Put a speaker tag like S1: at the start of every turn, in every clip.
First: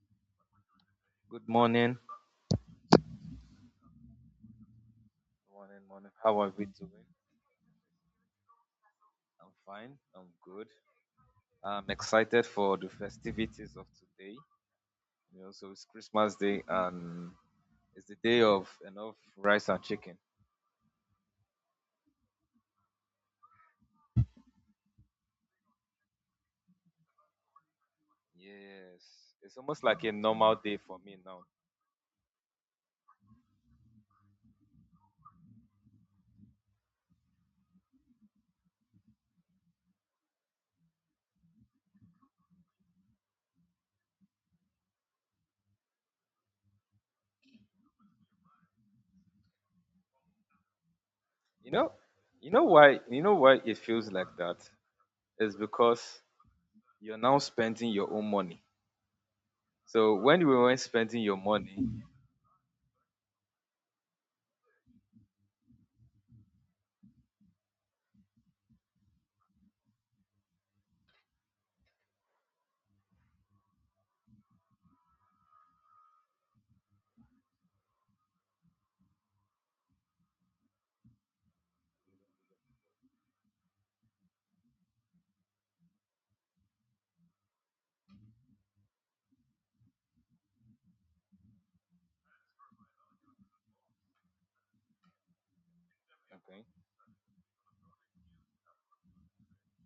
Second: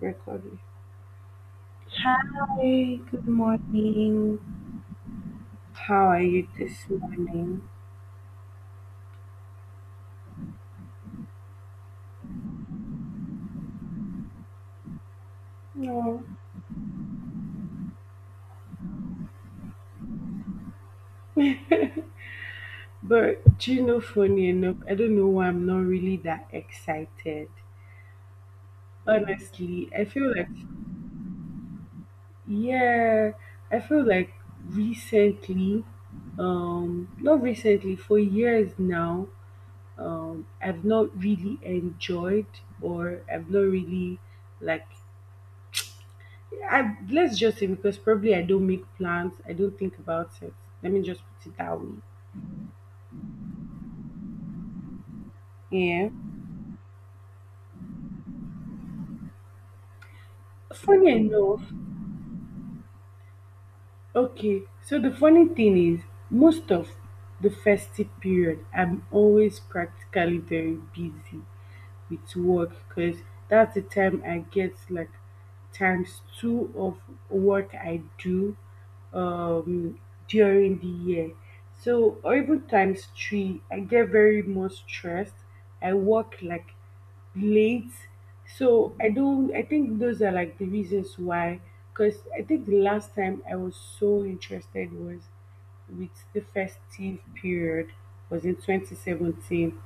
S1: Recording.
S2: Good morning.
S1: Hi, good morning.
S2: Morning,
S1: How
S2: morning.
S1: are
S2: How
S1: you
S2: are we
S1: this
S2: doing?
S1: morning?
S2: I'm fine. I'm good. I'm excited for the festivities of today. So it's
S1: No.
S2: Christmas Day and it's the day of enough rice and chicken.
S1: But do you know, funny enough, I don't know why I'm not really that excited.
S2: Yes, it's almost
S1: Honestly, I
S2: like a
S1: feel like,
S2: normal day for me now.
S1: yeah, I feel like recently, not recently, for years now, I've not really enjoyed or I've not really like I let's just say because probably I don't make plans, I don't think about it. Let me just put it
S2: You
S1: that
S2: know,
S1: way.
S2: you know why? You know why it feels like that? It's
S1: Yeah.
S2: because you're now spending your own money. So when we weren't
S1: Funny
S2: spending your
S1: enough,
S2: money,
S1: okay. So the funny thing is, most of the festive period, I'm always practically very busy with work because that's the time I get like times two of work I do um, during the year. So, or even times three, I get very much stressed. I work like late. So I don't. I think those are like the reasons why. Because I think the last time I was so interested was with the
S2: okay,
S1: festive period was in 2017.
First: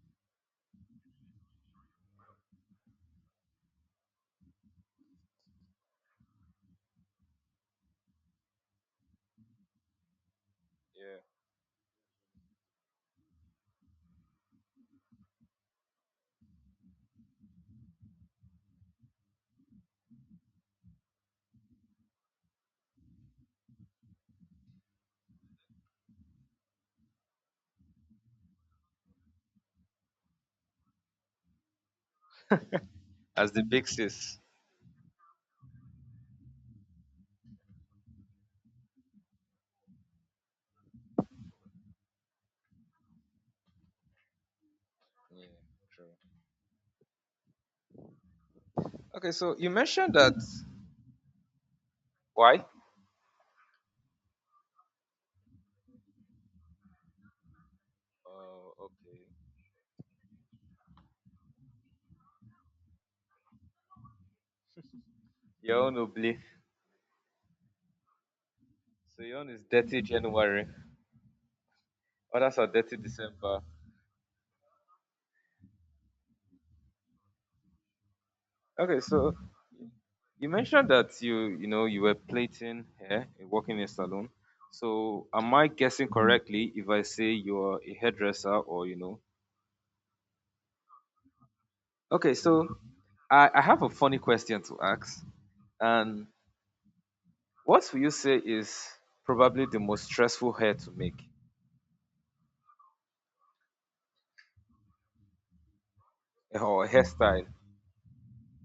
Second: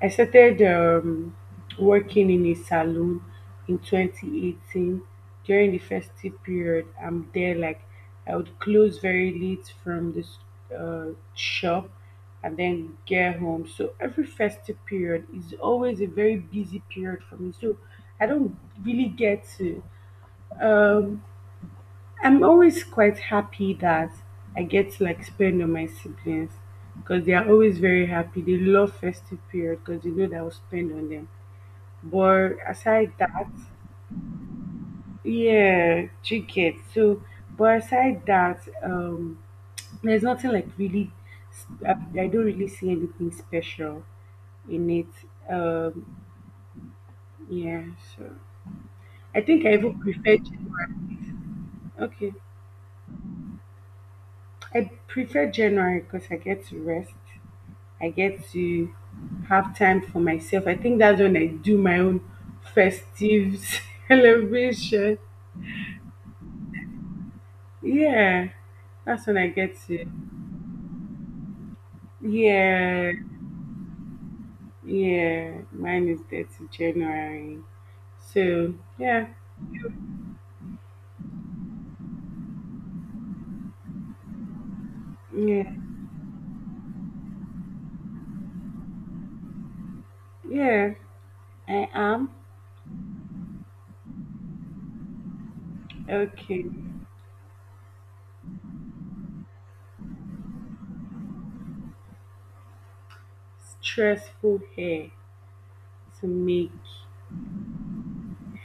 S1: I started working in a salon in 2018 during the festive period. I'm there like I would close very late from this
S2: yeah,
S1: shop and then get home. So every festive period is always a very busy period for me. So I don't really get to um, I'm always quite happy that I get to like spend on my siblings because they are always very happy. They love festive period because they know that I'll spend on them. But aside that,
S2: as the big sis,
S1: yeah, chicken. So, but aside that, there's nothing like really. I don't really see anything special in it.
S2: yeah, true.
S1: Yeah. So
S2: Okay,
S1: I
S2: so
S1: think
S2: you
S1: I even
S2: mentioned that.
S1: prefer January. Okay,
S2: Why?
S1: I prefer January because I get to rest. I get
S2: Oh,
S1: to
S2: okay.
S1: have time for myself. I think that's when I do my own festive celebration.
S2: Your own obli.
S1: Yeah,
S2: So
S1: that's when
S2: your
S1: I
S2: own is
S1: get
S2: dirty
S1: to.
S2: January. Others are dirty
S1: Yeah,
S2: December.
S1: yeah. Mine is 30th January. So,
S2: Okay,
S1: yeah,
S2: so you mentioned that you were plating hair and working in a salon. So am I
S1: yeah,
S2: guessing correctly if I say you're a hairdresser or you know?
S1: yeah, I am.
S2: Okay, so I have a funny question to ask. And
S1: Okay.
S2: what will you say is probably the most stressful hair to make
S1: Stressful hair to make,
S2: or hairstyle?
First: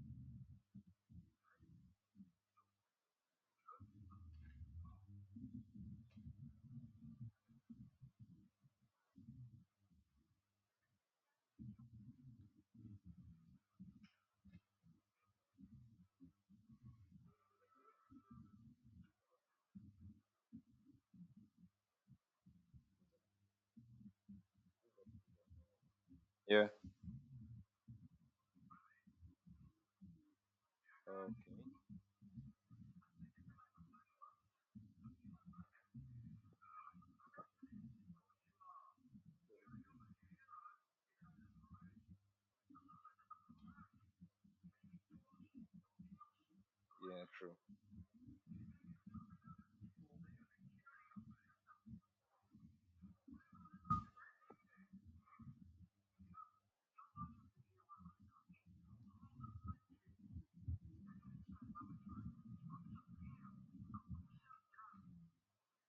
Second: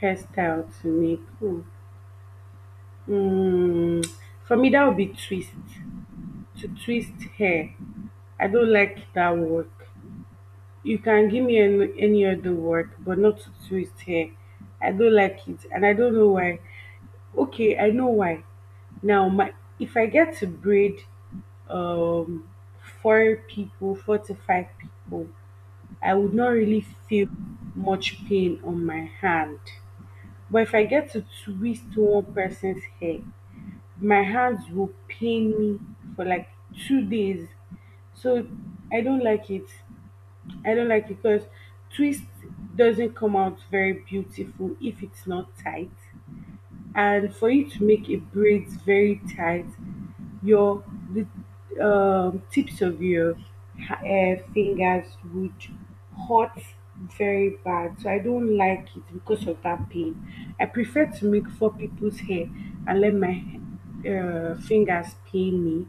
S1: hairstyle to make. Ooh. Mm, for me, that would be twist. To twist hair. I don't like that work. You can give me any other work, but not to twist hair. I don't like it, and I don't know why. Okay, I know why. Now, my if I get to braid um 4 people, 4 to 5 people, I would not
S2: Yeah.
S1: really feel much pain on my hand. But if I get to
S2: Um,
S1: twist one person's hair, my hands will pain me for like 2 days. So I don't like it. I don't like it because twist doesn't come out very beautiful if it's not tight,
S2: yeah,
S1: and for
S2: true.
S1: you to make a braids very tight, your the tips of your fingers would hurt very bad. So I don't like it because of that pain. I prefer to make 4 people's hair and let my fingers pain me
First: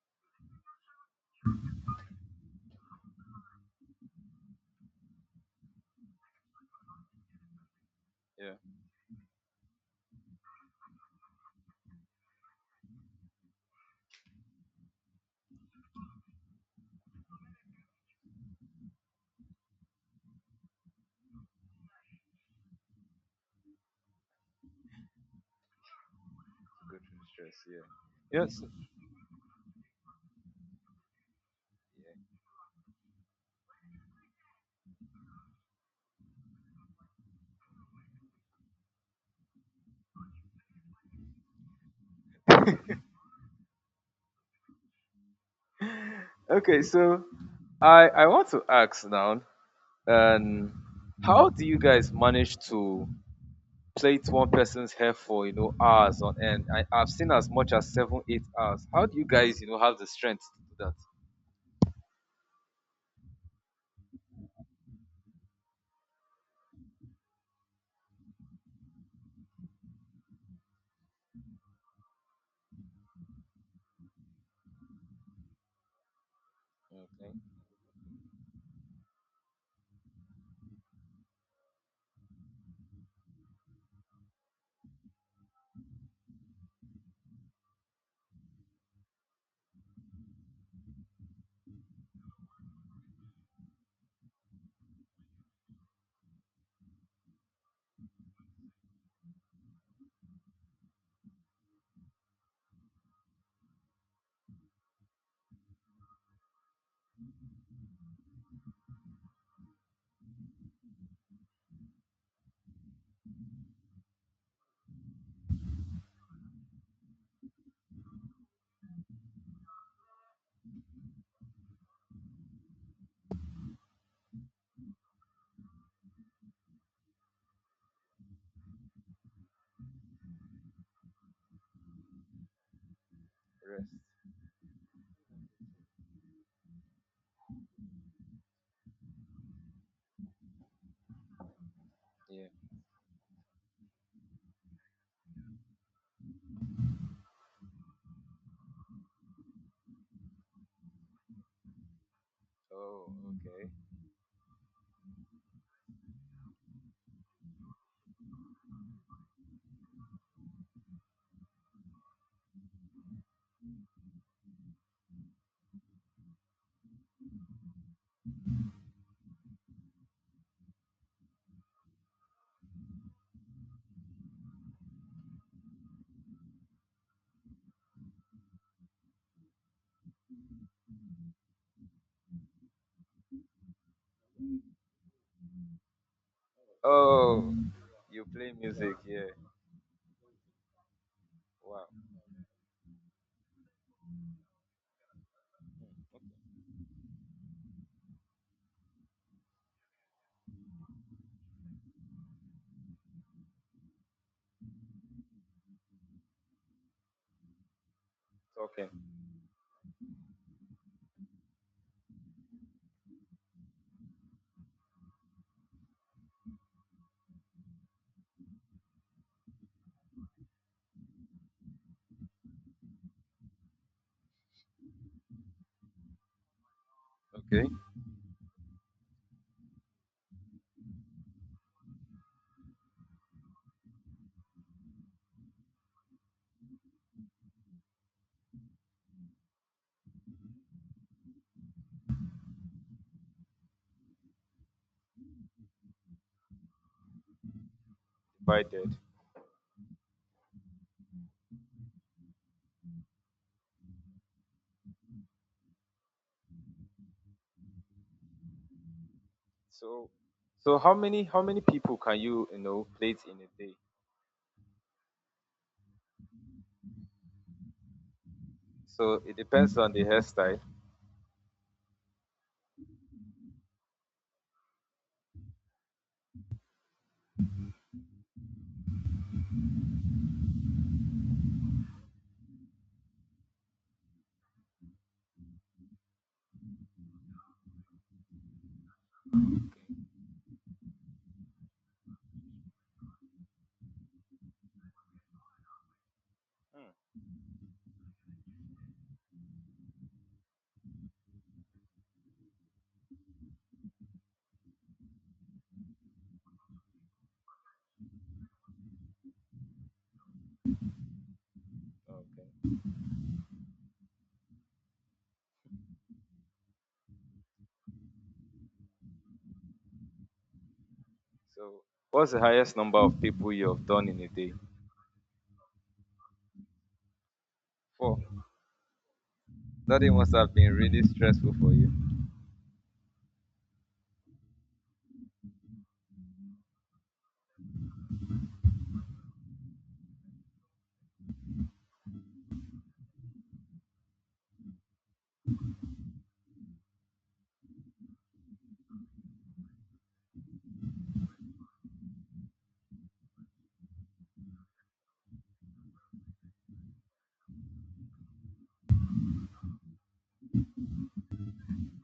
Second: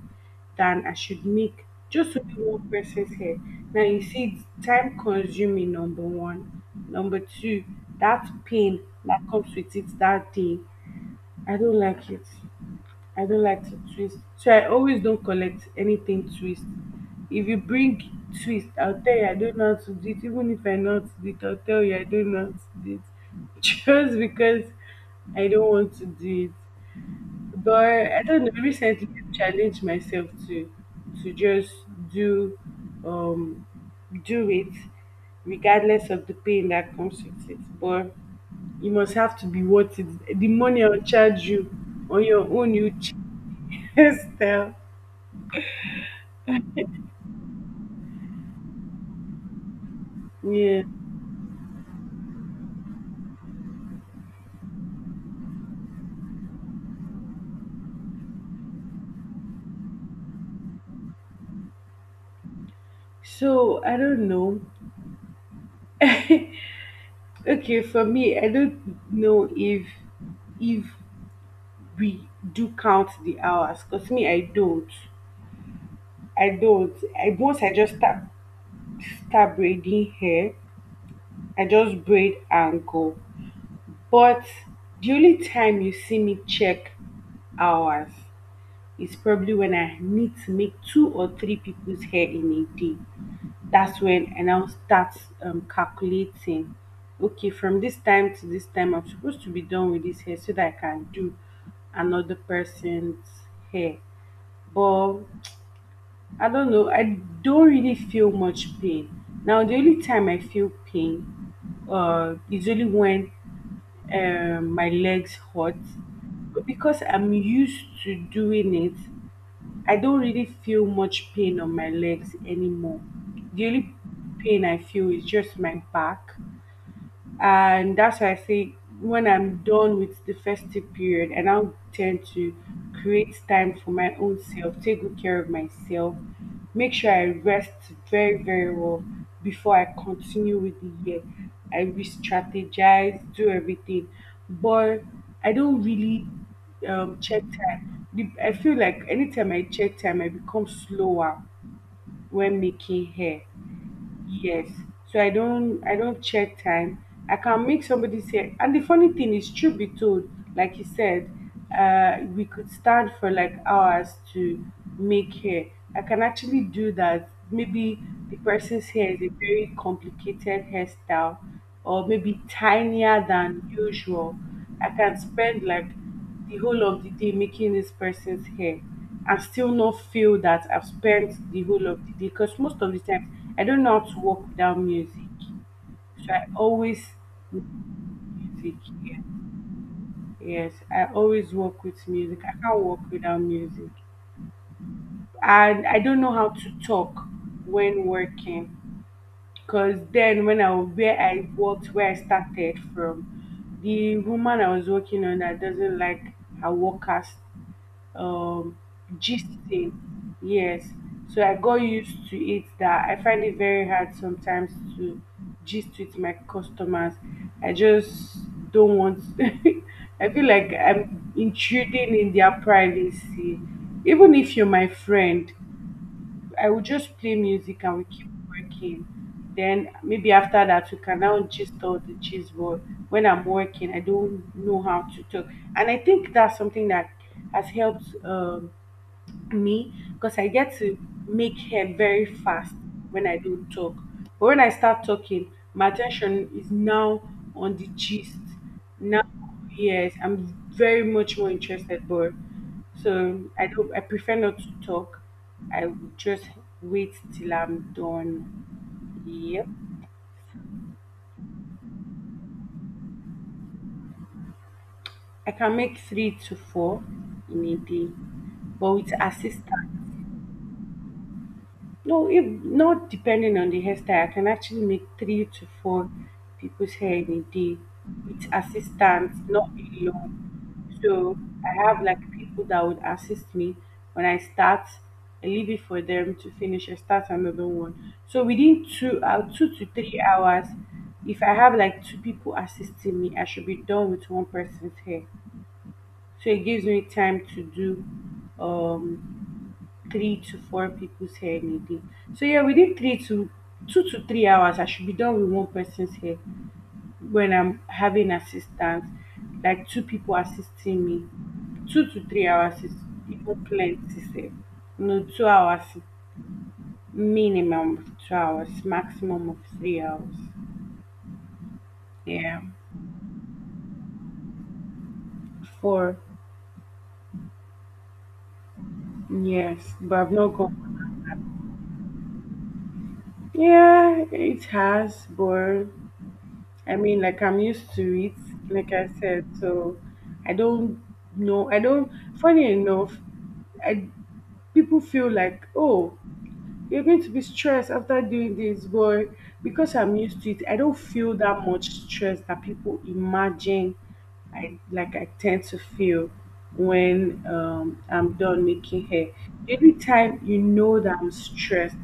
S1: than I should make just only one person's hair. Now you see, it's time consuming. Number one, number two, that
S2: Yeah.
S1: pain that comes with it that day, I don't like it. I don't like to twist. So I always don't collect anything twist. If you bring twist, I'll tell you I don't know how to do it. Even if I know how to do it, I'll tell you I don't know how to do it. Just because I don't want to do it.
S2: Go through stress,
S1: But I
S2: yeah.
S1: don't know,
S2: Yes.
S1: recently I challenged myself to just do um do it regardless of the pain that comes with it. But you must have to be worth it. The money I'll charge you on your own, you just tell.
S2: Yeah. Okay, so I want to ask now, um,
S1: Yeah.
S2: how do you guys manage to plait one person's hair for hours on end? I've seen as much as 7, 8 hours. How do you guys have the strength to do that?
S1: So I don't know. Okay, for me, I don't know if if we do count the hours. Cause me, I don't.
S2: Okay,
S1: I once I just start braiding hair. I just braid and go. But the only time you see me check hours is probably when I need to make 2 or 3 people's hair in a day. That's when, and I'll start calculating. Okay, from this time to this time, I'm supposed to be done with this hair so that I can do another person's hair. But I don't know, I don't really feel much pain. Now, the only time I feel pain is only when my legs hurt. Because I'm used to doing it, I don't really feel much pain on my legs anymore. The only pain I feel is just my back, and that's why I say when I'm done with the festive period, and I'll tend to create time
S2: rest.
S1: for my own self, take good care of myself, make sure I rest very, very well before I continue with the year. I re
S2: Yeah.
S1: strategize, do everything, but I don't really check time. I feel like anytime I check time, I become slower when
S2: Oh,
S1: making hair.
S2: okay.
S1: Yes. So I don't check time. I can make somebody say, and the funny thing is, truth be told, like you said, we could stand for like hours to make hair. I can actually do that. Maybe the person's hair is a very complicated hairstyle or maybe tinier than usual. I can spend like the whole of the day making this person's hair and still not feel that I've spent the whole of the day, because most of the time I don't know how to work without music. So I always
S2: Oh, you play
S1: music.
S2: music.
S1: Yeah.
S2: Yeah.
S1: Yes, I always work
S2: Wow.
S1: with music. I can't work without music. And I don't know how to talk when working, because then when I where I started from, the woman I was working on that doesn't like her workers um
S2: Okay.
S1: gisting. Yes, so I got used to it that I find it very hard sometimes to gist with my customers. I just don't want. I feel like I'm intruding in their privacy. Even if you're my friend, I would just play
S2: Okay.
S1: music and we keep working. Then maybe after that we can now just all the cheese. But when I'm working, I don't know how to talk, and I think that's something that has helped me, because I get to make hair very fast when I don't talk. But when I start talking, my attention is now on the gist.
S2: Divided.
S1: Now, yes, I'm very much more interested, but so I don't. I prefer not to talk. I would just wait till I'm done. Yep,
S2: So, so how many people can you you know plate in a day?
S1: I can make 3 to 4 in a day, but with
S2: So it
S1: assistance.
S2: depends on the hairstyle.
S1: No, if not depending on the hairstyle, I can actually make 3 to 4 people's hair in a day with assistance, not alone. So I have like people that would assist me. When I start, I leave it for them to finish. I start another one. So within 2 to 3 hours, if I have like two people assisting me, I should be done with one person's hair. So it gives
S2: Hmm,
S1: me time to do um 3 to 4 people's hair in a day. So yeah, within three to two to three hours, I should be done with one person's hair when I'm having assistance, like two people assisting me. Two to three
S2: okay.
S1: hours is even plenty safe. No, 2 hours, minimum of 2 hours, maximum of 3 hours.
S2: So what's the
S1: Yeah.
S2: highest number of people you have done in a day?
S1: Four.
S2: Four.
S1: Yes.
S2: That day
S1: But I've
S2: must
S1: not
S2: have been really
S1: gone.
S2: stressful for you.
S1: Yeah, it has, but I mean, like I'm used to it, like I said, so I don't know. I don't. Funny enough, I people feel like oh, you're going to be stressed after doing this, but because I'm used to it, I don't feel that much stress that people imagine I like I tend to feel when I'm done making hair. The only time you know that I'm stressed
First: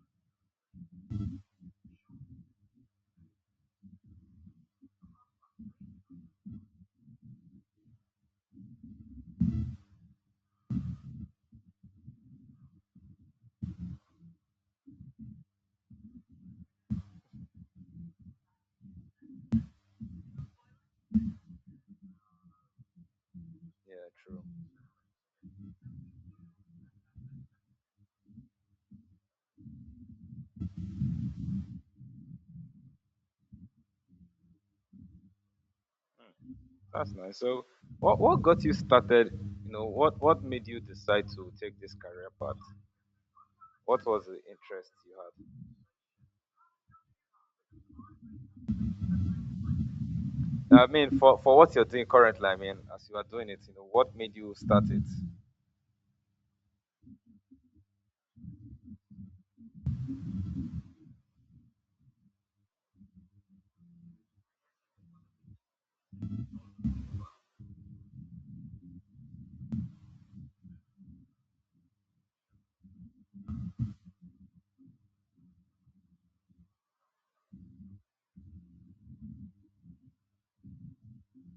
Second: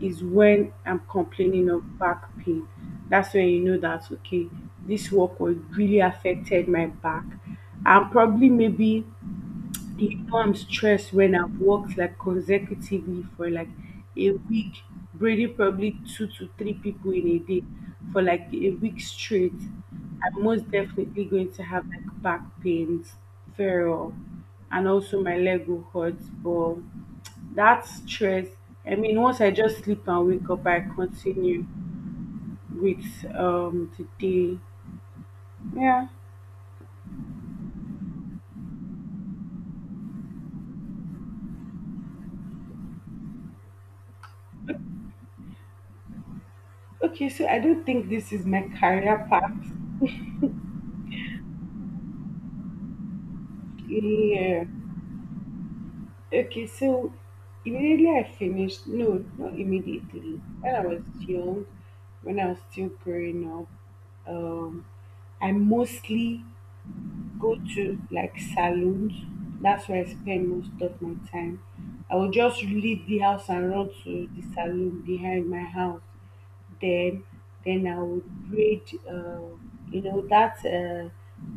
S1: is when I'm complaining of back pain. That's when you know that okay, this work was really affected my back. And probably maybe do You know, I'm stressed when I've worked like consecutively for like a week, braiding probably 2 to 3 people in a day for like a week straight. I'm most definitely going to have like back pains,
S2: Yeah,
S1: feral,
S2: true.
S1: and also my leg will hurt. But that stress, I mean, once I just sleep and wake up, I continue with the day. Yeah.
S2: That's nice. So what got you started? What made you decide to take this career path? What was the interest you had?
S1: Okay, so I don't think this is my career path.
S2: I mean, for what you're doing currently, I mean, as you are doing it, what made you
S1: Yeah.
S2: start it?
S1: Okay, so immediately I finished, no, not immediately. When I was young, when I was still growing up, I mostly go to like saloons. That's where I spend most of my time. I would just leave the house and run to the saloon behind my house. Then, then I would braid. Uh, you know that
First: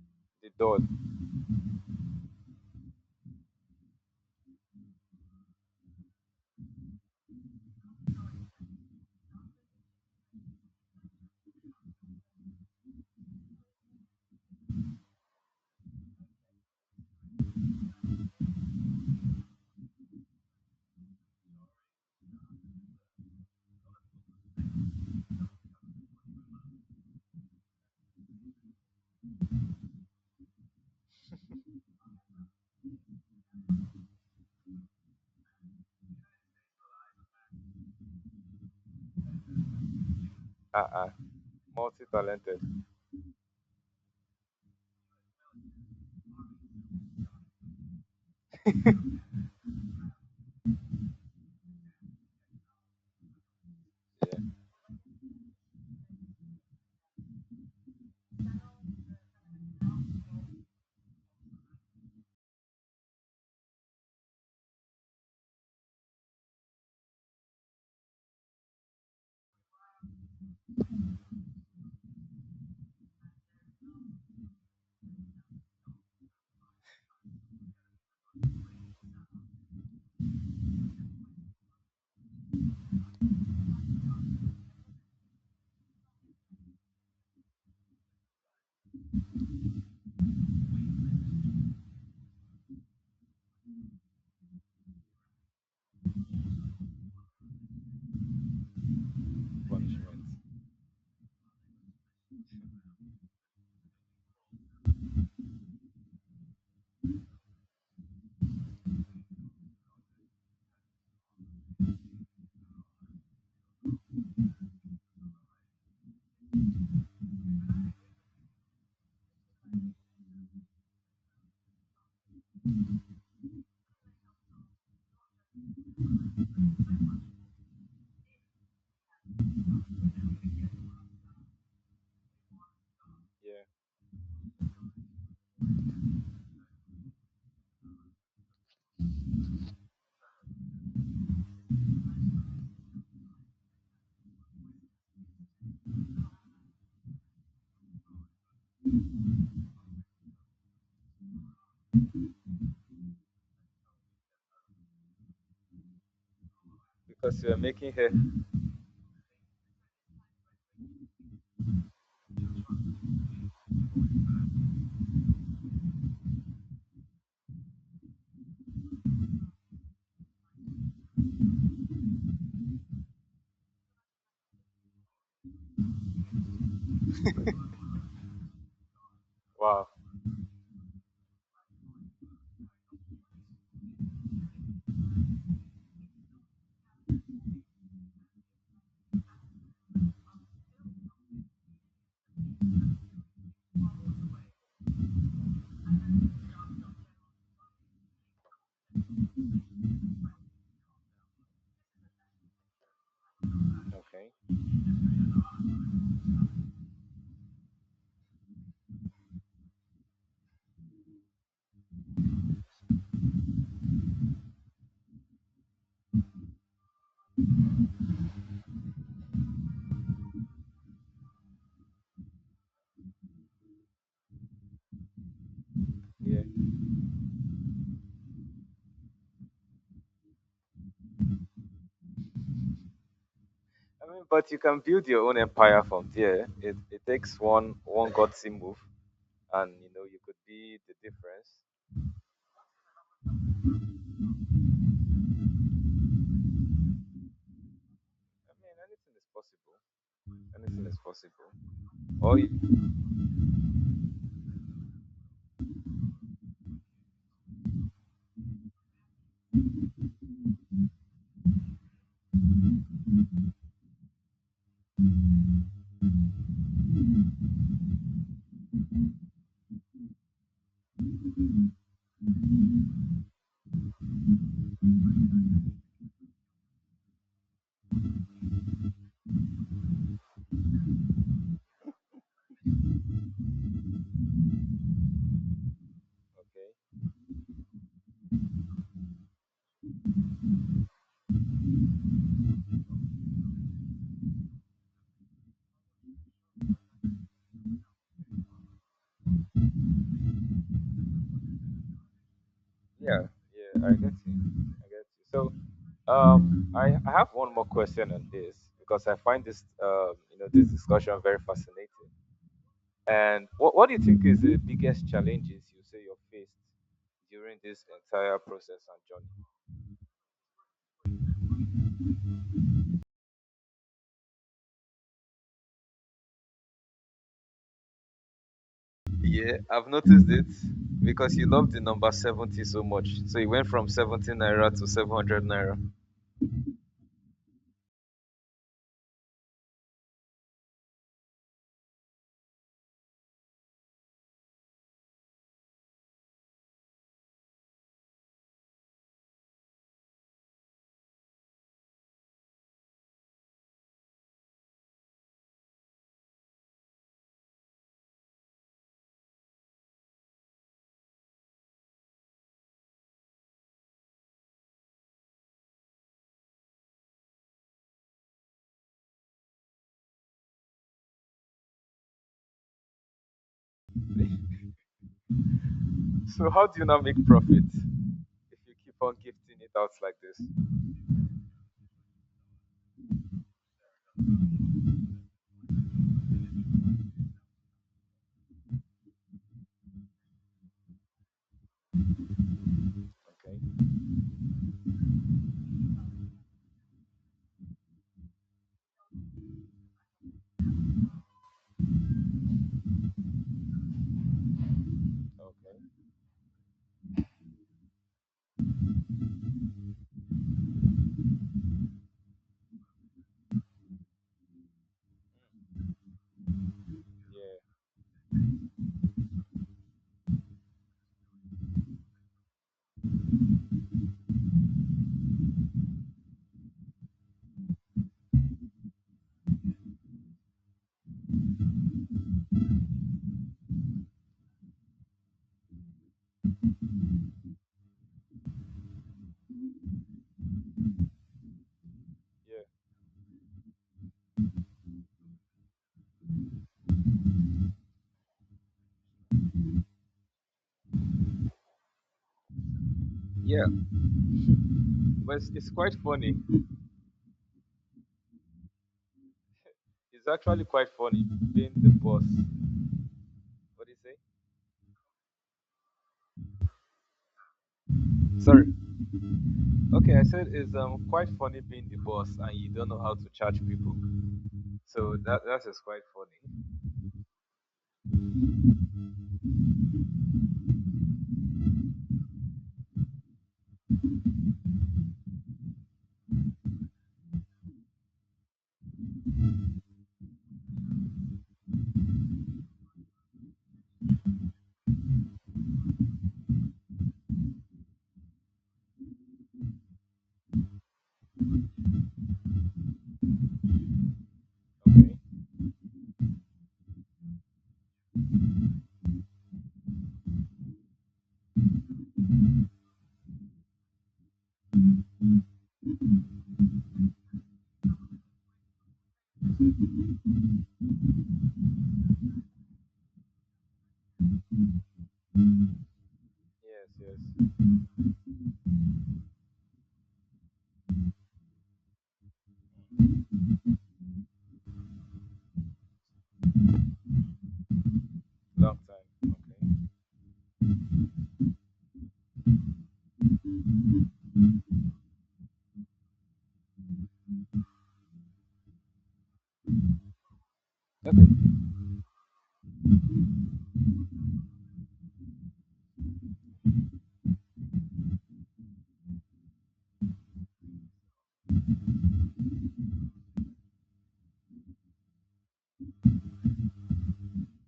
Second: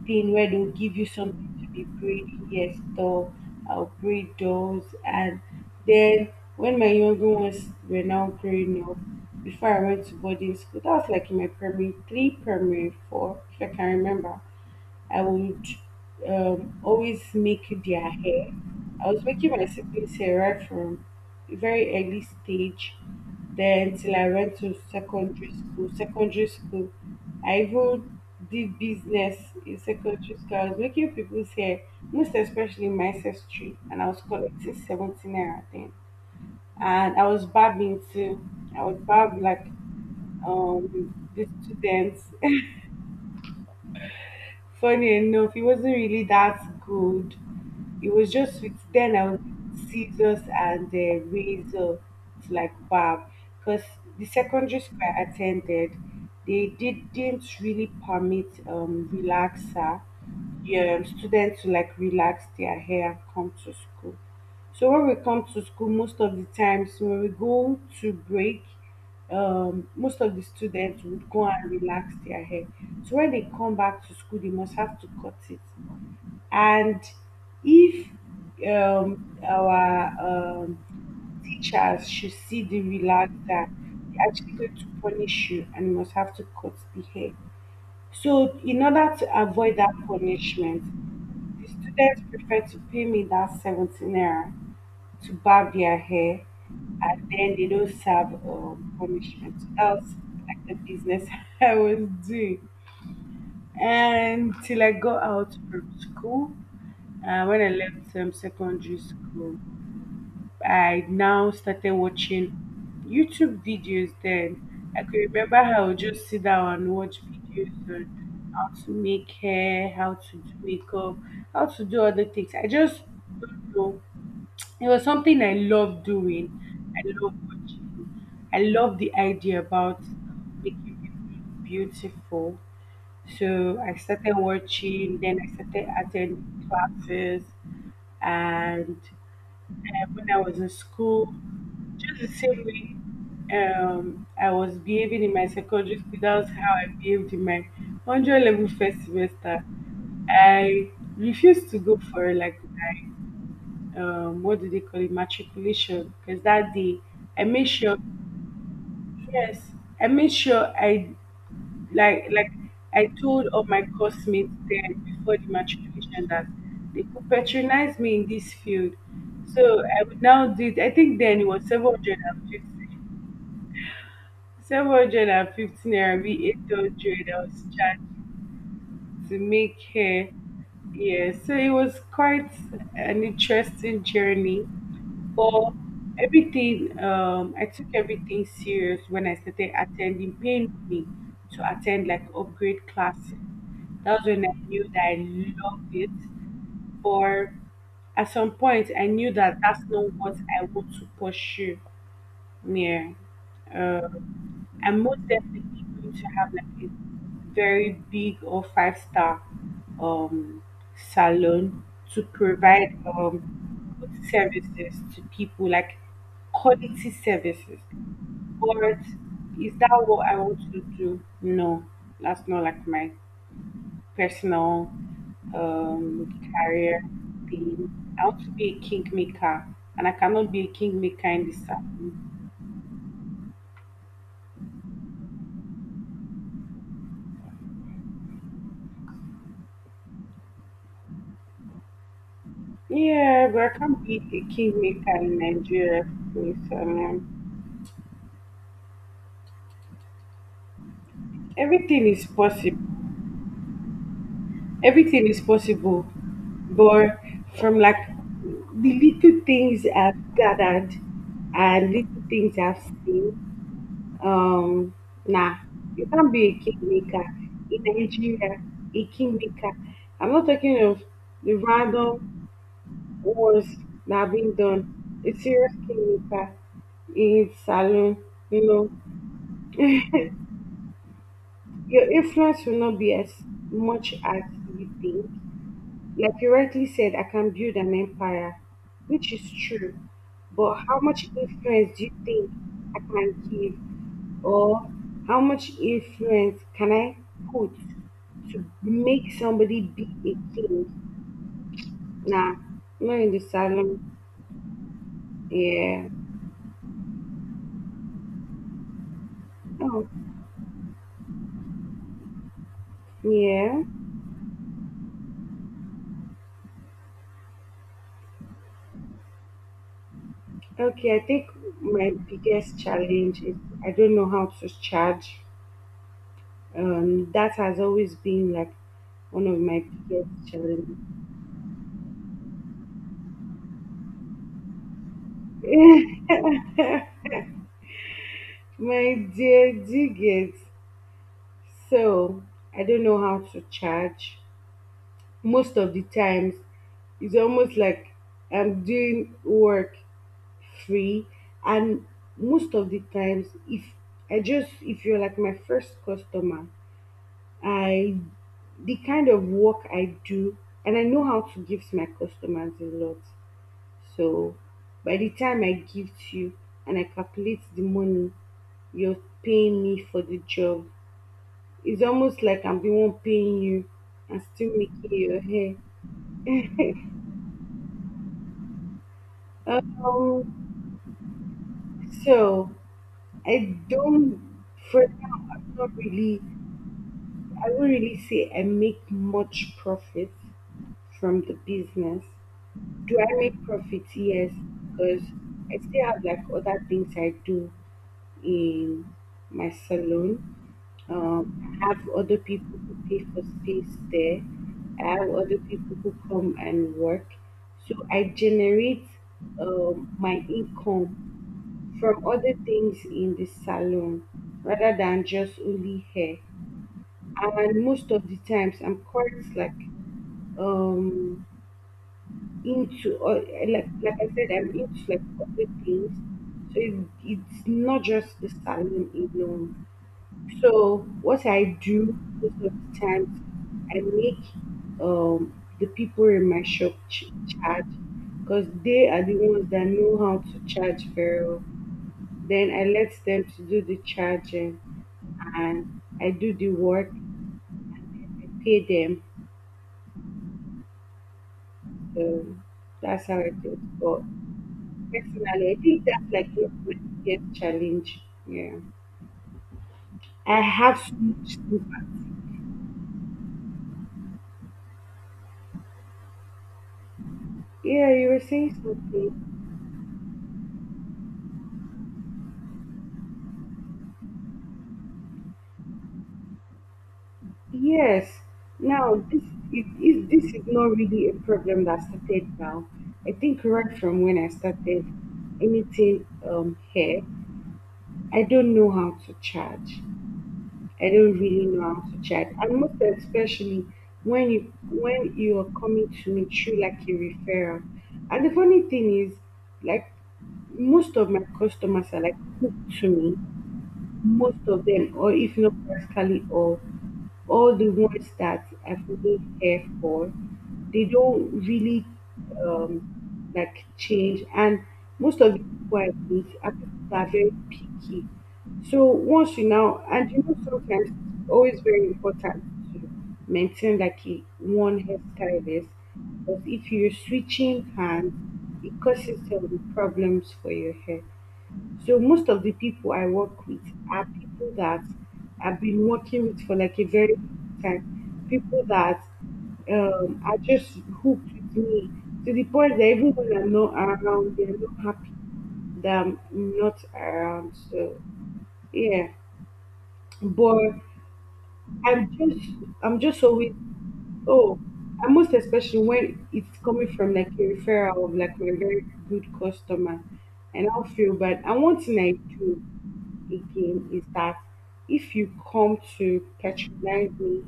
S1: thing where
S2: The
S1: they'll
S2: dog.
S1: give you something to be braiding. Yes, door. I'll braid doors, and then when my younger ones were now growing up, before I went to boarding school, that was like in my primary three, primary four, if I can remember. I would always make their hair. I was making my siblings' hair right from a very early stage. Then till I went to secondary school. Secondary school, I even did business in secondary school. I was making people's hair, most especially my sister, and I was collecting 70 naira then. And I was barbing too. I would barb like
S2: Uh-uh.
S1: the students.
S2: Multi-talented
S1: Funny enough, he wasn't really that good. It was just with then I was scissors and the razor to like barb because the secondary school I attended, they didn't really permit relaxer, yeah, students to like relax their hair and come to school. So when we come to school, most of the times when we go to break, most of the students would go and relax their hair. So when they come back to school, they must have to cut it. And if our um, teachers should see the relaxer, they're actually going to punish you and you must have to cut the hair. So, in order to avoid that punishment, the students prefer to pay me that 17 naira to barb their hair and then they don't serve punishment. So that was
S2: punishment.
S1: like the business I was doing. And till I got out from school, when I left secondary school, I now started watching YouTube videos then. I could remember how I would just sit down and watch videos on how to make hair, how to do makeup, how to do other things. I just don't know, it was something I love doing. I love watching. I love the idea about making people beautiful.
S2: Yeah.
S1: So I started watching, then I started attending classes. And when I was in school, just the same way I was behaving in my secondary school, that was how I behaved in my 100 level first semester. I refused to go for like what do they call it, matriculation. Because that day, I
S2: Because you are
S1: made
S2: making
S1: sure,
S2: hair.
S1: yes, I made sure I like I told all my classmates then before the matriculation that they could patronize me in this field. So I would now do it. I think then it was 750. 750 naira, be 800 I was charged to make
S2: Wow.
S1: hair. Yeah, so it was quite an interesting journey. But everything, I took everything serious when I started attending painting to attend like upgrade classes. That's when I knew that I loved it. But at some point, I knew that that's not what I want to pursue. Yeah.
S2: Okay.
S1: Um, I'm most definitely going to have like a very big or five star um salon to provide good services to people like quality services. But is that what I want to do? No, that's not like my personal
S2: Yeah.
S1: career thing. I want to be a kingmaker and I cannot be a kingmaker in this salon.
S2: I mean, but you can build your own empire from there. It takes one gutsy move, and you could be the difference.
S1: Yeah, but I can't be a kingmaker in Nigeria, please. I mean,
S2: I mean, anything is possible. Anything is possible.
S1: everything is
S2: Oh, you,
S1: possible. Everything is possible. But from like the little things I've gathered and little things I've seen, um, nah, you can't be a kingmaker in Nigeria. A kingmaker. I'm not talking of the random wars that have been done. A serious kingmaker in salon, you know. Your influence will not be as much as you think. Like you
S2: okay.
S1: rightly said, I can build an empire, which is true. But how much influence do you think I can give, or how much influence can I put to make somebody be a king? Nah, not
S2: Yeah,
S1: in the
S2: yeah. I get
S1: salon.
S2: you. I get you. So,
S1: Yeah.
S2: I have one more question on this because I find this
S1: Oh,
S2: you know this discussion very fascinating. And what
S1: yeah.
S2: what do you think is the biggest challenges you say you faced during this entire process and journey?
S1: Okay, I think my biggest challenge is I don't know how to charge. That has always been like one of
S2: Yeah,
S1: my
S2: I've noticed
S1: biggest
S2: it
S1: challenges.
S2: because he loved the number 70 so much. So he went from 70 naira to 700 naira.
S1: My dear, do you get? So I don't know how to charge. Most of the times, it's almost like I'm doing work free, and most of the times, if I just, if you're like my first customer, I, the kind of work I do, and I know how to give to my customers a lot. So by the time I give to you and I calculate the money you're paying me for the job, it's almost like I'm the one paying you and still making your hair.
S2: So how do you now make profit if you keep on gifting it out
S1: Um,
S2: like this?
S1: so I don't, for now, I'm not really, I won't really say I make much profit from the business. Do I make
S2: Okay,
S1: profit? Yes, because I still have like other things I do in my salon. I have other people who pay for space there. I have other
S2: okay,
S1: people who come and work. So I generate my income from other things in the salon rather than just only hair.
S2: yeah,
S1: And most of the times, I'm quite like um into, or like I said, I'm into like other things. So it, it's not just the salon alone. So what I do most of the times, I make um the people in my shop charge because they are the ones that know how to charge very well.
S2: yeah.
S1: Then I let them to do the charging and I do the work. I pay them. So that's how I
S2: Yeah,
S1: do it. But
S2: but it's
S1: personally, I
S2: quite
S1: think that's
S2: funny.
S1: like one of my biggest challenge. Yeah.
S2: It's
S1: I
S2: actually quite
S1: have so
S2: funny
S1: much
S2: being
S1: silver.
S2: the boss. What do you say?
S1: Yeah, you were
S2: Sorry.
S1: saying something.
S2: Okay, I said it's quite funny being the boss and you don't know how to charge people. So that is quite funny.
S1: Yes. Now this is this is not really a problem that started now. I think right from when I started anything here, I don't know how to charge. I don't really know how to chat. And most especially when you are coming to me through like a referral. And the funny thing is, like most of my customers are like hooked to me, most of
S2: Okay.
S1: them, or if not practically all the ones that I really care for, they don't really like change. And most of the people I meet are people that are very picky. So once you now, and you know, sometimes it's always very important to maintain like a one hairstylist. But if
S2: Yes,
S1: you're
S2: yes.
S1: switching hands, it causes some problems for your hair. So most of the people I work with are people that I've been working with for like a very long time.
S2: Long
S1: People
S2: time.
S1: that
S2: Okay.
S1: are just hooked with me to the point that even when I'm not around, they're not happy that I'm not around. So yeah, but
S2: Okay,
S1: I'm just I'm just always. Oh, and most especially when it's coming from like a referral of like my very good customer, and I'll feel bad. And one thing I do again is that if you come to patronize me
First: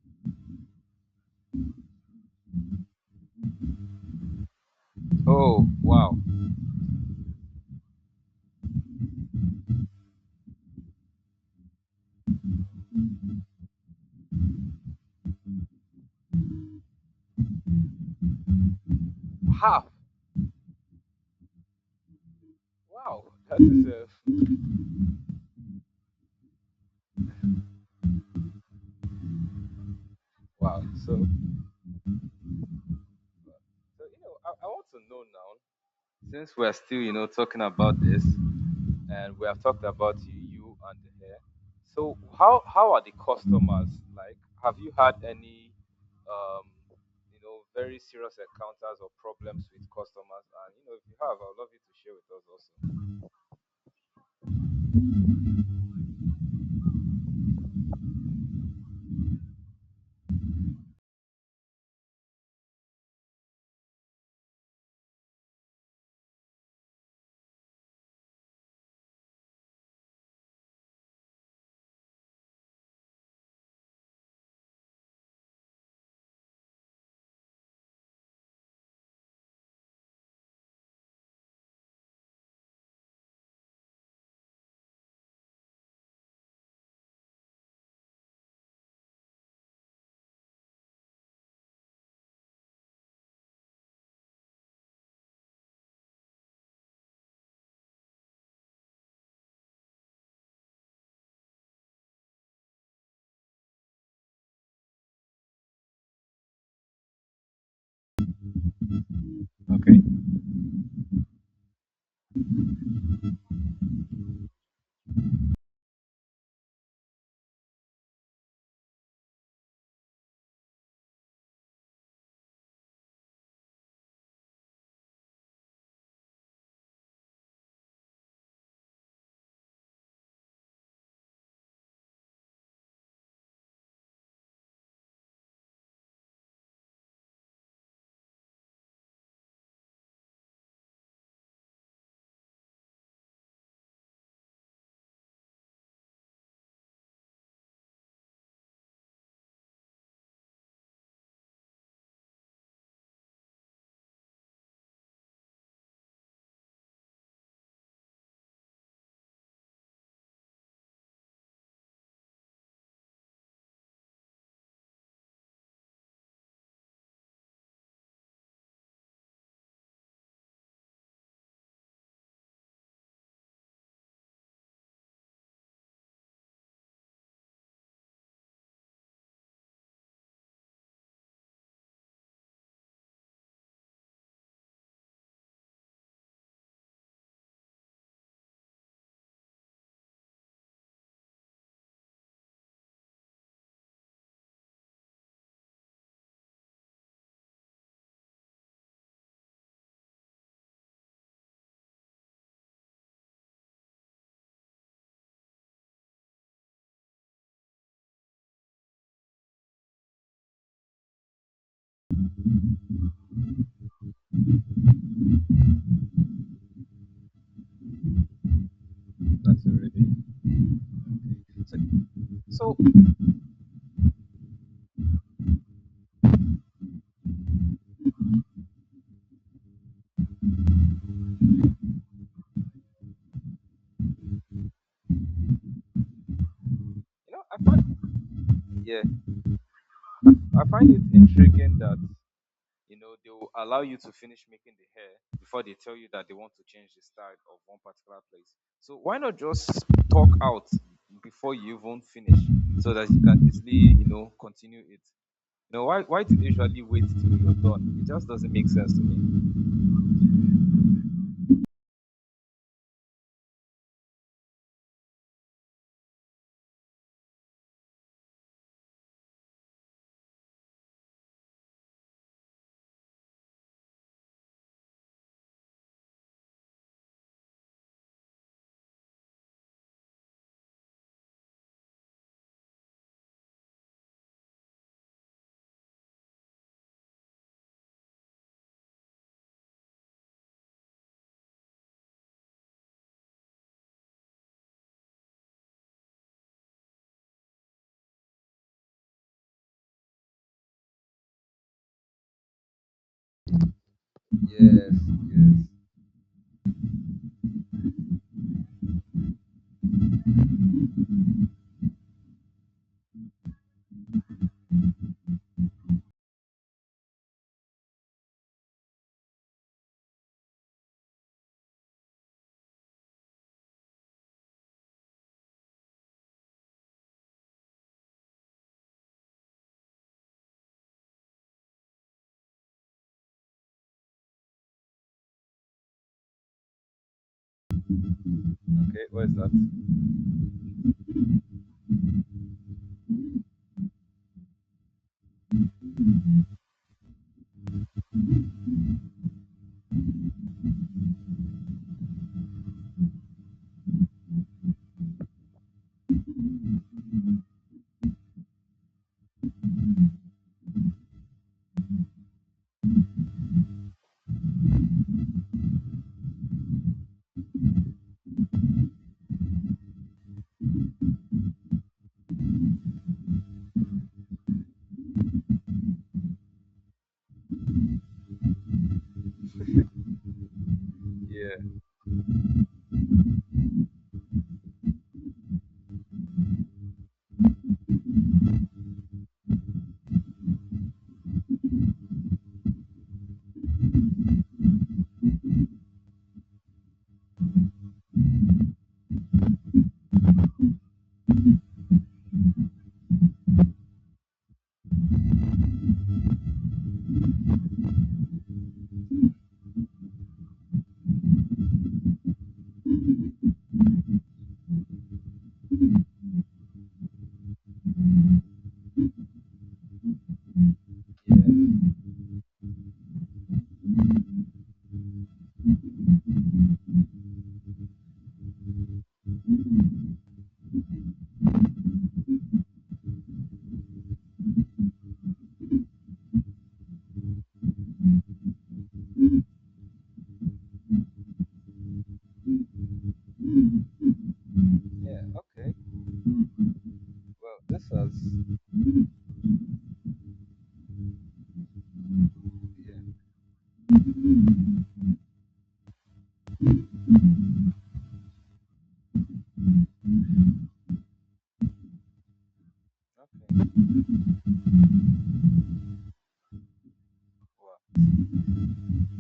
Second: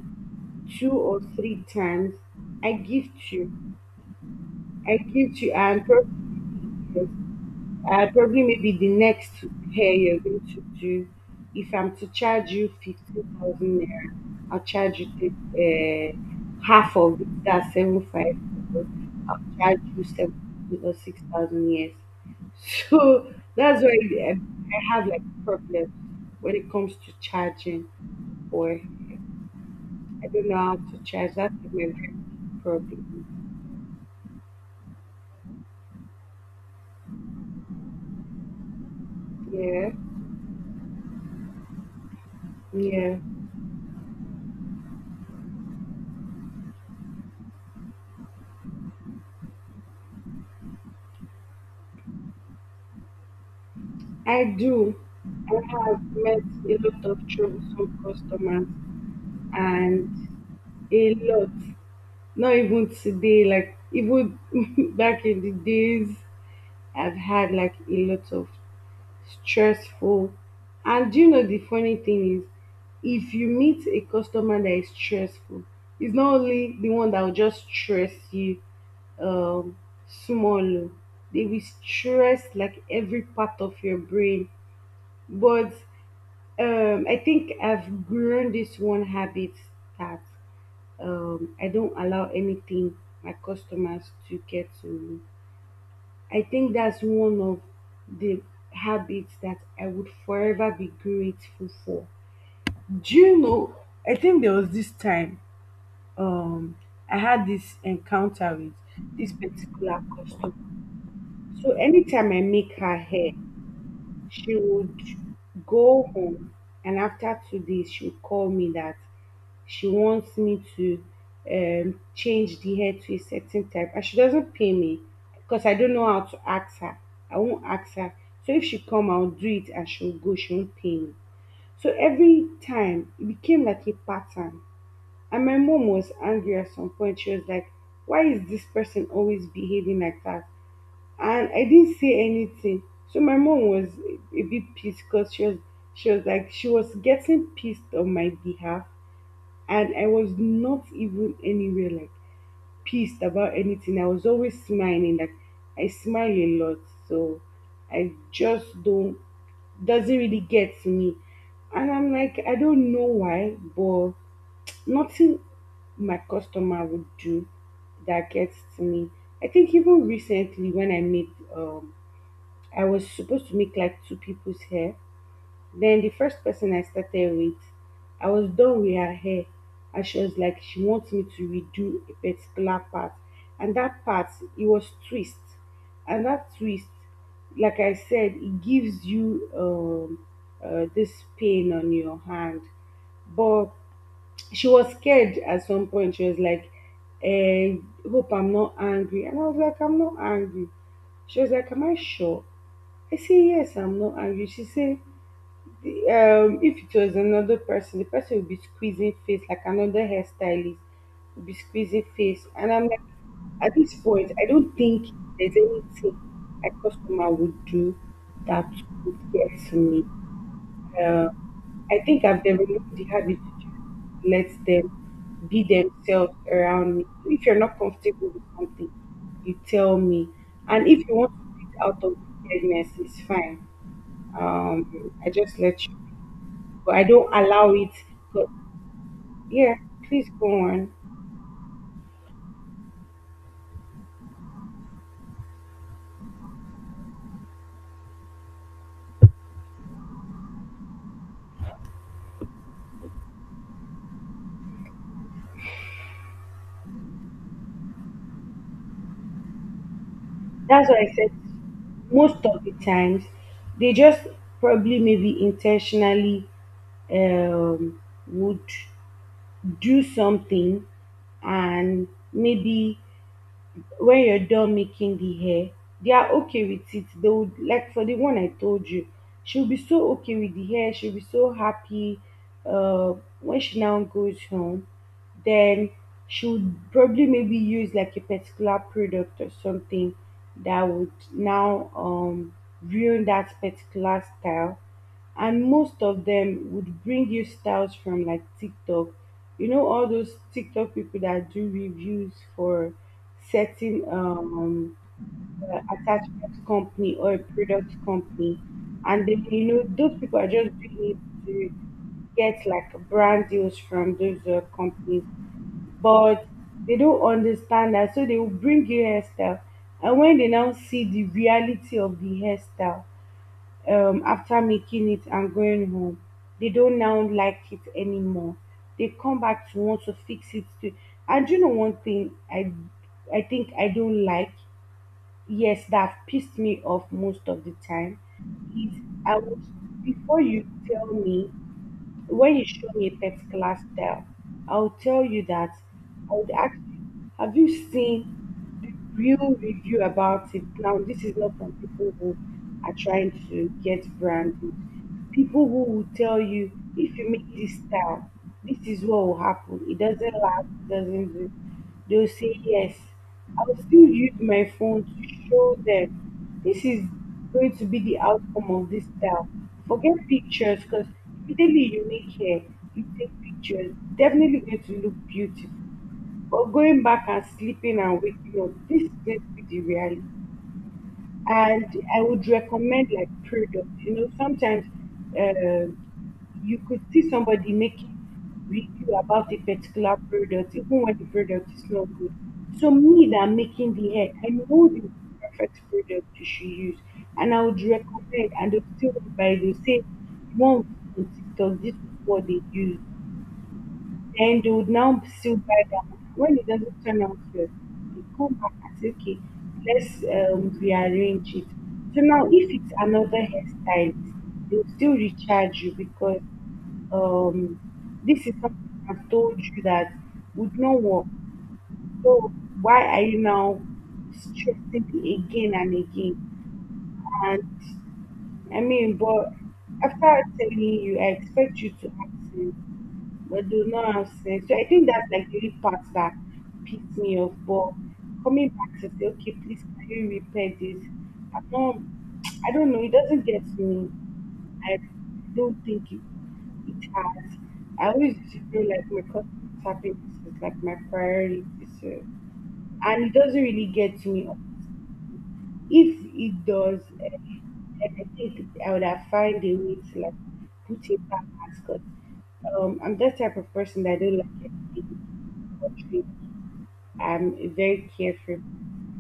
S1: two or three times, I gift you,
S2: oh,
S1: and
S2: wow.
S1: probably probably maybe the next hair you're going to do. If I'm to charge you 15,000 naira, I'll charge you half of it, that's seven five. I'll charge
S2: Half.
S1: you 7 or 6,000 years.
S2: Wow.
S1: So
S2: That
S1: that's
S2: is
S1: why I have like problems when it comes to charging, or I don't know how
S2: wow.
S1: to
S2: So,
S1: charge. That's my main problem.
S2: I want to know now, since we're still, talking about this and we have talked
S1: Yeah,
S2: about you and the hair. So, how are the
S1: yeah.
S2: customers like? Have you had any um, very serious encounters or problems with customers? And if you have, I would love you to share with us also.
S1: I do. I have met a lot of troublesome customers, and a lot. Not even today, like even back in the days, I've had like a lot of stressful. And do you know the funny thing is, if you meet a customer that is stressful, it's not only the one that will just stress you um small. Oh. They will stress like every part of your brain, but I think I've grown this one habit that I don't allow anything my customers to get to me. I think that's one of the habits that I would forever be grateful for. Do you know? I think there was this time um, I had this encounter with this
S2: Okay.
S1: particular customer. So anytime I make her hair, she would go home and after 2 days she would call me that she wants me to change the hair to a certain type and she doesn't pay me, because I don't know how to ask her. I won't ask her. So if she come, I'll do it and she'll go, she won't pay me. So every time it became like a pattern. And my mom was angry at some point. She was like, why is this person always behaving like that? And I didn't say anything. So my mom was a bit pissed, because she was like she was getting pissed on my behalf, and I was not even anywhere like pissed about anything. I was always smiling, like I smile a lot, so I just don't, doesn't really get to me. And I'm like, I don't know why, but nothing my customer would do that gets to me. I think even recently when I made um I was supposed to make like two people's hair. Then the first person I started with, I was done with her hair. And she was like, she wants me to redo a particular part. And that part, it was twist. And that twist, like I said, it gives you this pain on your hand. But she was scared at some point. She was like, eh, hope I'm not angry. And I was like, I'm not angry. She was like, am I sure? I say, yes, I'm not angry. She say, if it was another person, the person would be squeezing face like another hairstylist would be squeezing face. And I'm like, at this point, I don't think there's anything a customer would do that would get
S2: That's
S1: to me.
S2: already.
S1: Uh,
S2: Okay.
S1: I think I've
S2: So,
S1: developed
S2: so
S1: the habit to just let them be themselves around me. If you're not comfortable with something, you tell me. And if you want to do it out of kindness, it's fine. I just let you, but I don't
S2: I
S1: allow
S2: find
S1: it. But
S2: yeah,
S1: yeah, please go
S2: I find
S1: on.
S2: it intriguing that they will allow you to finish making the hair before they tell you that they want to change the style of one particular place. So why not just talk out before you even finish so that you can easily continue it. Why do they usually wait till you're done? It just doesn't make sense to me.
S1: That's why I said most of the times they just probably maybe intentionally um, would do something, and maybe when you're done making the hair, they are okay with it. They would, like, for the one I told you, she'll be so okay with the hair, she'll be so happy. Uh, when she now goes home, then she would probably maybe use like a particular product or something that would now ruin that particular style. And most of them would bring you styles from like TikTok. You know all those TikTok people that do reviews for certain
S2: Yes, yes.
S1: attachment company or a product company. And then, you know, those people are just doing it to get like brand deals from those companies, but they don't understand that. So they will bring you hairstyle. And when they now see the reality of the hairstyle, after making it and going home. They don't now like it anymore. They come back to want to fix it too. And you know one thing I think I don't like, yes, that pissed me off most of the time is
S2: Okay, what is
S1: I
S2: that?
S1: was before you tell me, when you show me a particular style, I'll tell you that I would ask you, have you seen the real review about it? Now, this is not from people who are trying to get branded. People who will tell you, if you make this style, this is what will happen. It doesn't last, it doesn't do. They'll say yes. I'll still use my phone to show them this is going to be the outcome of this style. Forget pictures, because immediately you make hair, you take pictures, definitely going to look beautiful. But going back and sleeping and waking up, this is going to be the reality.
S2: Yeah,
S1: And I would recommend like product. You know, sometimes uh, you could see somebody making review about a particular product, even when the product is not good. So me that I'm making the hair, I know the perfect product you should use, and I would recommend. And they'll still buy. They say, "One on TikTok, this is what they use." And they would now still buy down. When it doesn't turn out well, they come back and say, okay, let's rearrange it. So now, if it's another hairstylist, they'll still recharge you because um, this is something I've told you that would not work.
S2: yeah,
S1: So why are you now stressing me again and again? And I mean, but after telling you, I expect you to act but do not have sense. So I think that's like the only part that pissed me off. But coming back to say, okay, please can you repair this? I'm not, I don't know. It doesn't get me. I
S2: yeah. Okay.
S1: don't think it, it has.
S2: Well, this
S1: I always used
S2: has,
S1: to feel like my customer's happiness is like my priority. So,
S2: yeah,
S1: and it doesn't really get to me. If it does, eh, I think I would have found a way to like put it back as because I'm that type
S2: okay,
S1: of person that I don't like anything buttery. I'm a
S2: wow,
S1: very careful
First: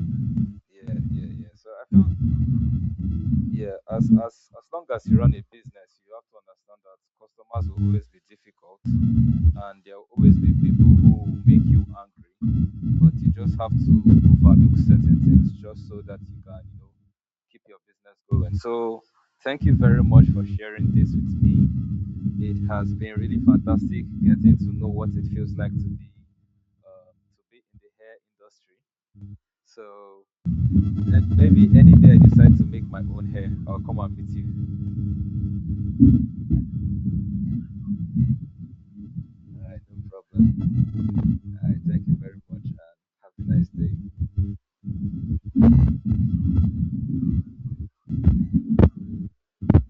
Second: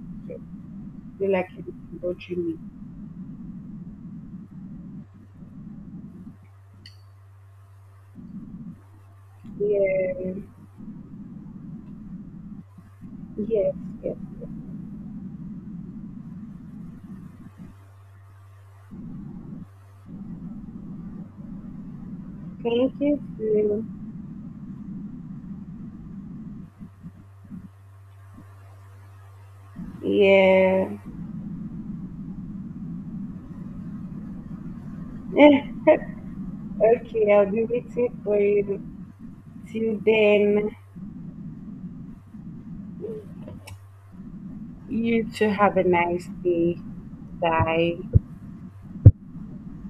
S1: person.
S2: yeah,
S1: I
S2: yeah,
S1: don't like
S2: yeah, so I
S1: anything
S2: feel.
S1: buttery me.
S2: Yeah, as long as you run a business, you have to understand that customers will always be difficult, and there will
S1: Yeah,
S2: always be people who will make you angry. But you just
S1: yes,
S2: have to
S1: yes.
S2: overlook certain things just so that you can keep your business going. So, thank you very much for sharing this with me. It
S1: Thank
S2: has
S1: you,
S2: been really
S1: Sue.
S2: fantastic getting to know what it feels like to be in the hair industry. So
S1: Yeah.
S2: maybe any day I decide to make my own hair, I'll come and meet you.
S1: Okay, I'll be waiting for you.
S2: All right,
S1: Till
S2: no problem.
S1: then,
S2: All right, thank you very much and have a nice day.
S1: you too have a nice day. Bye.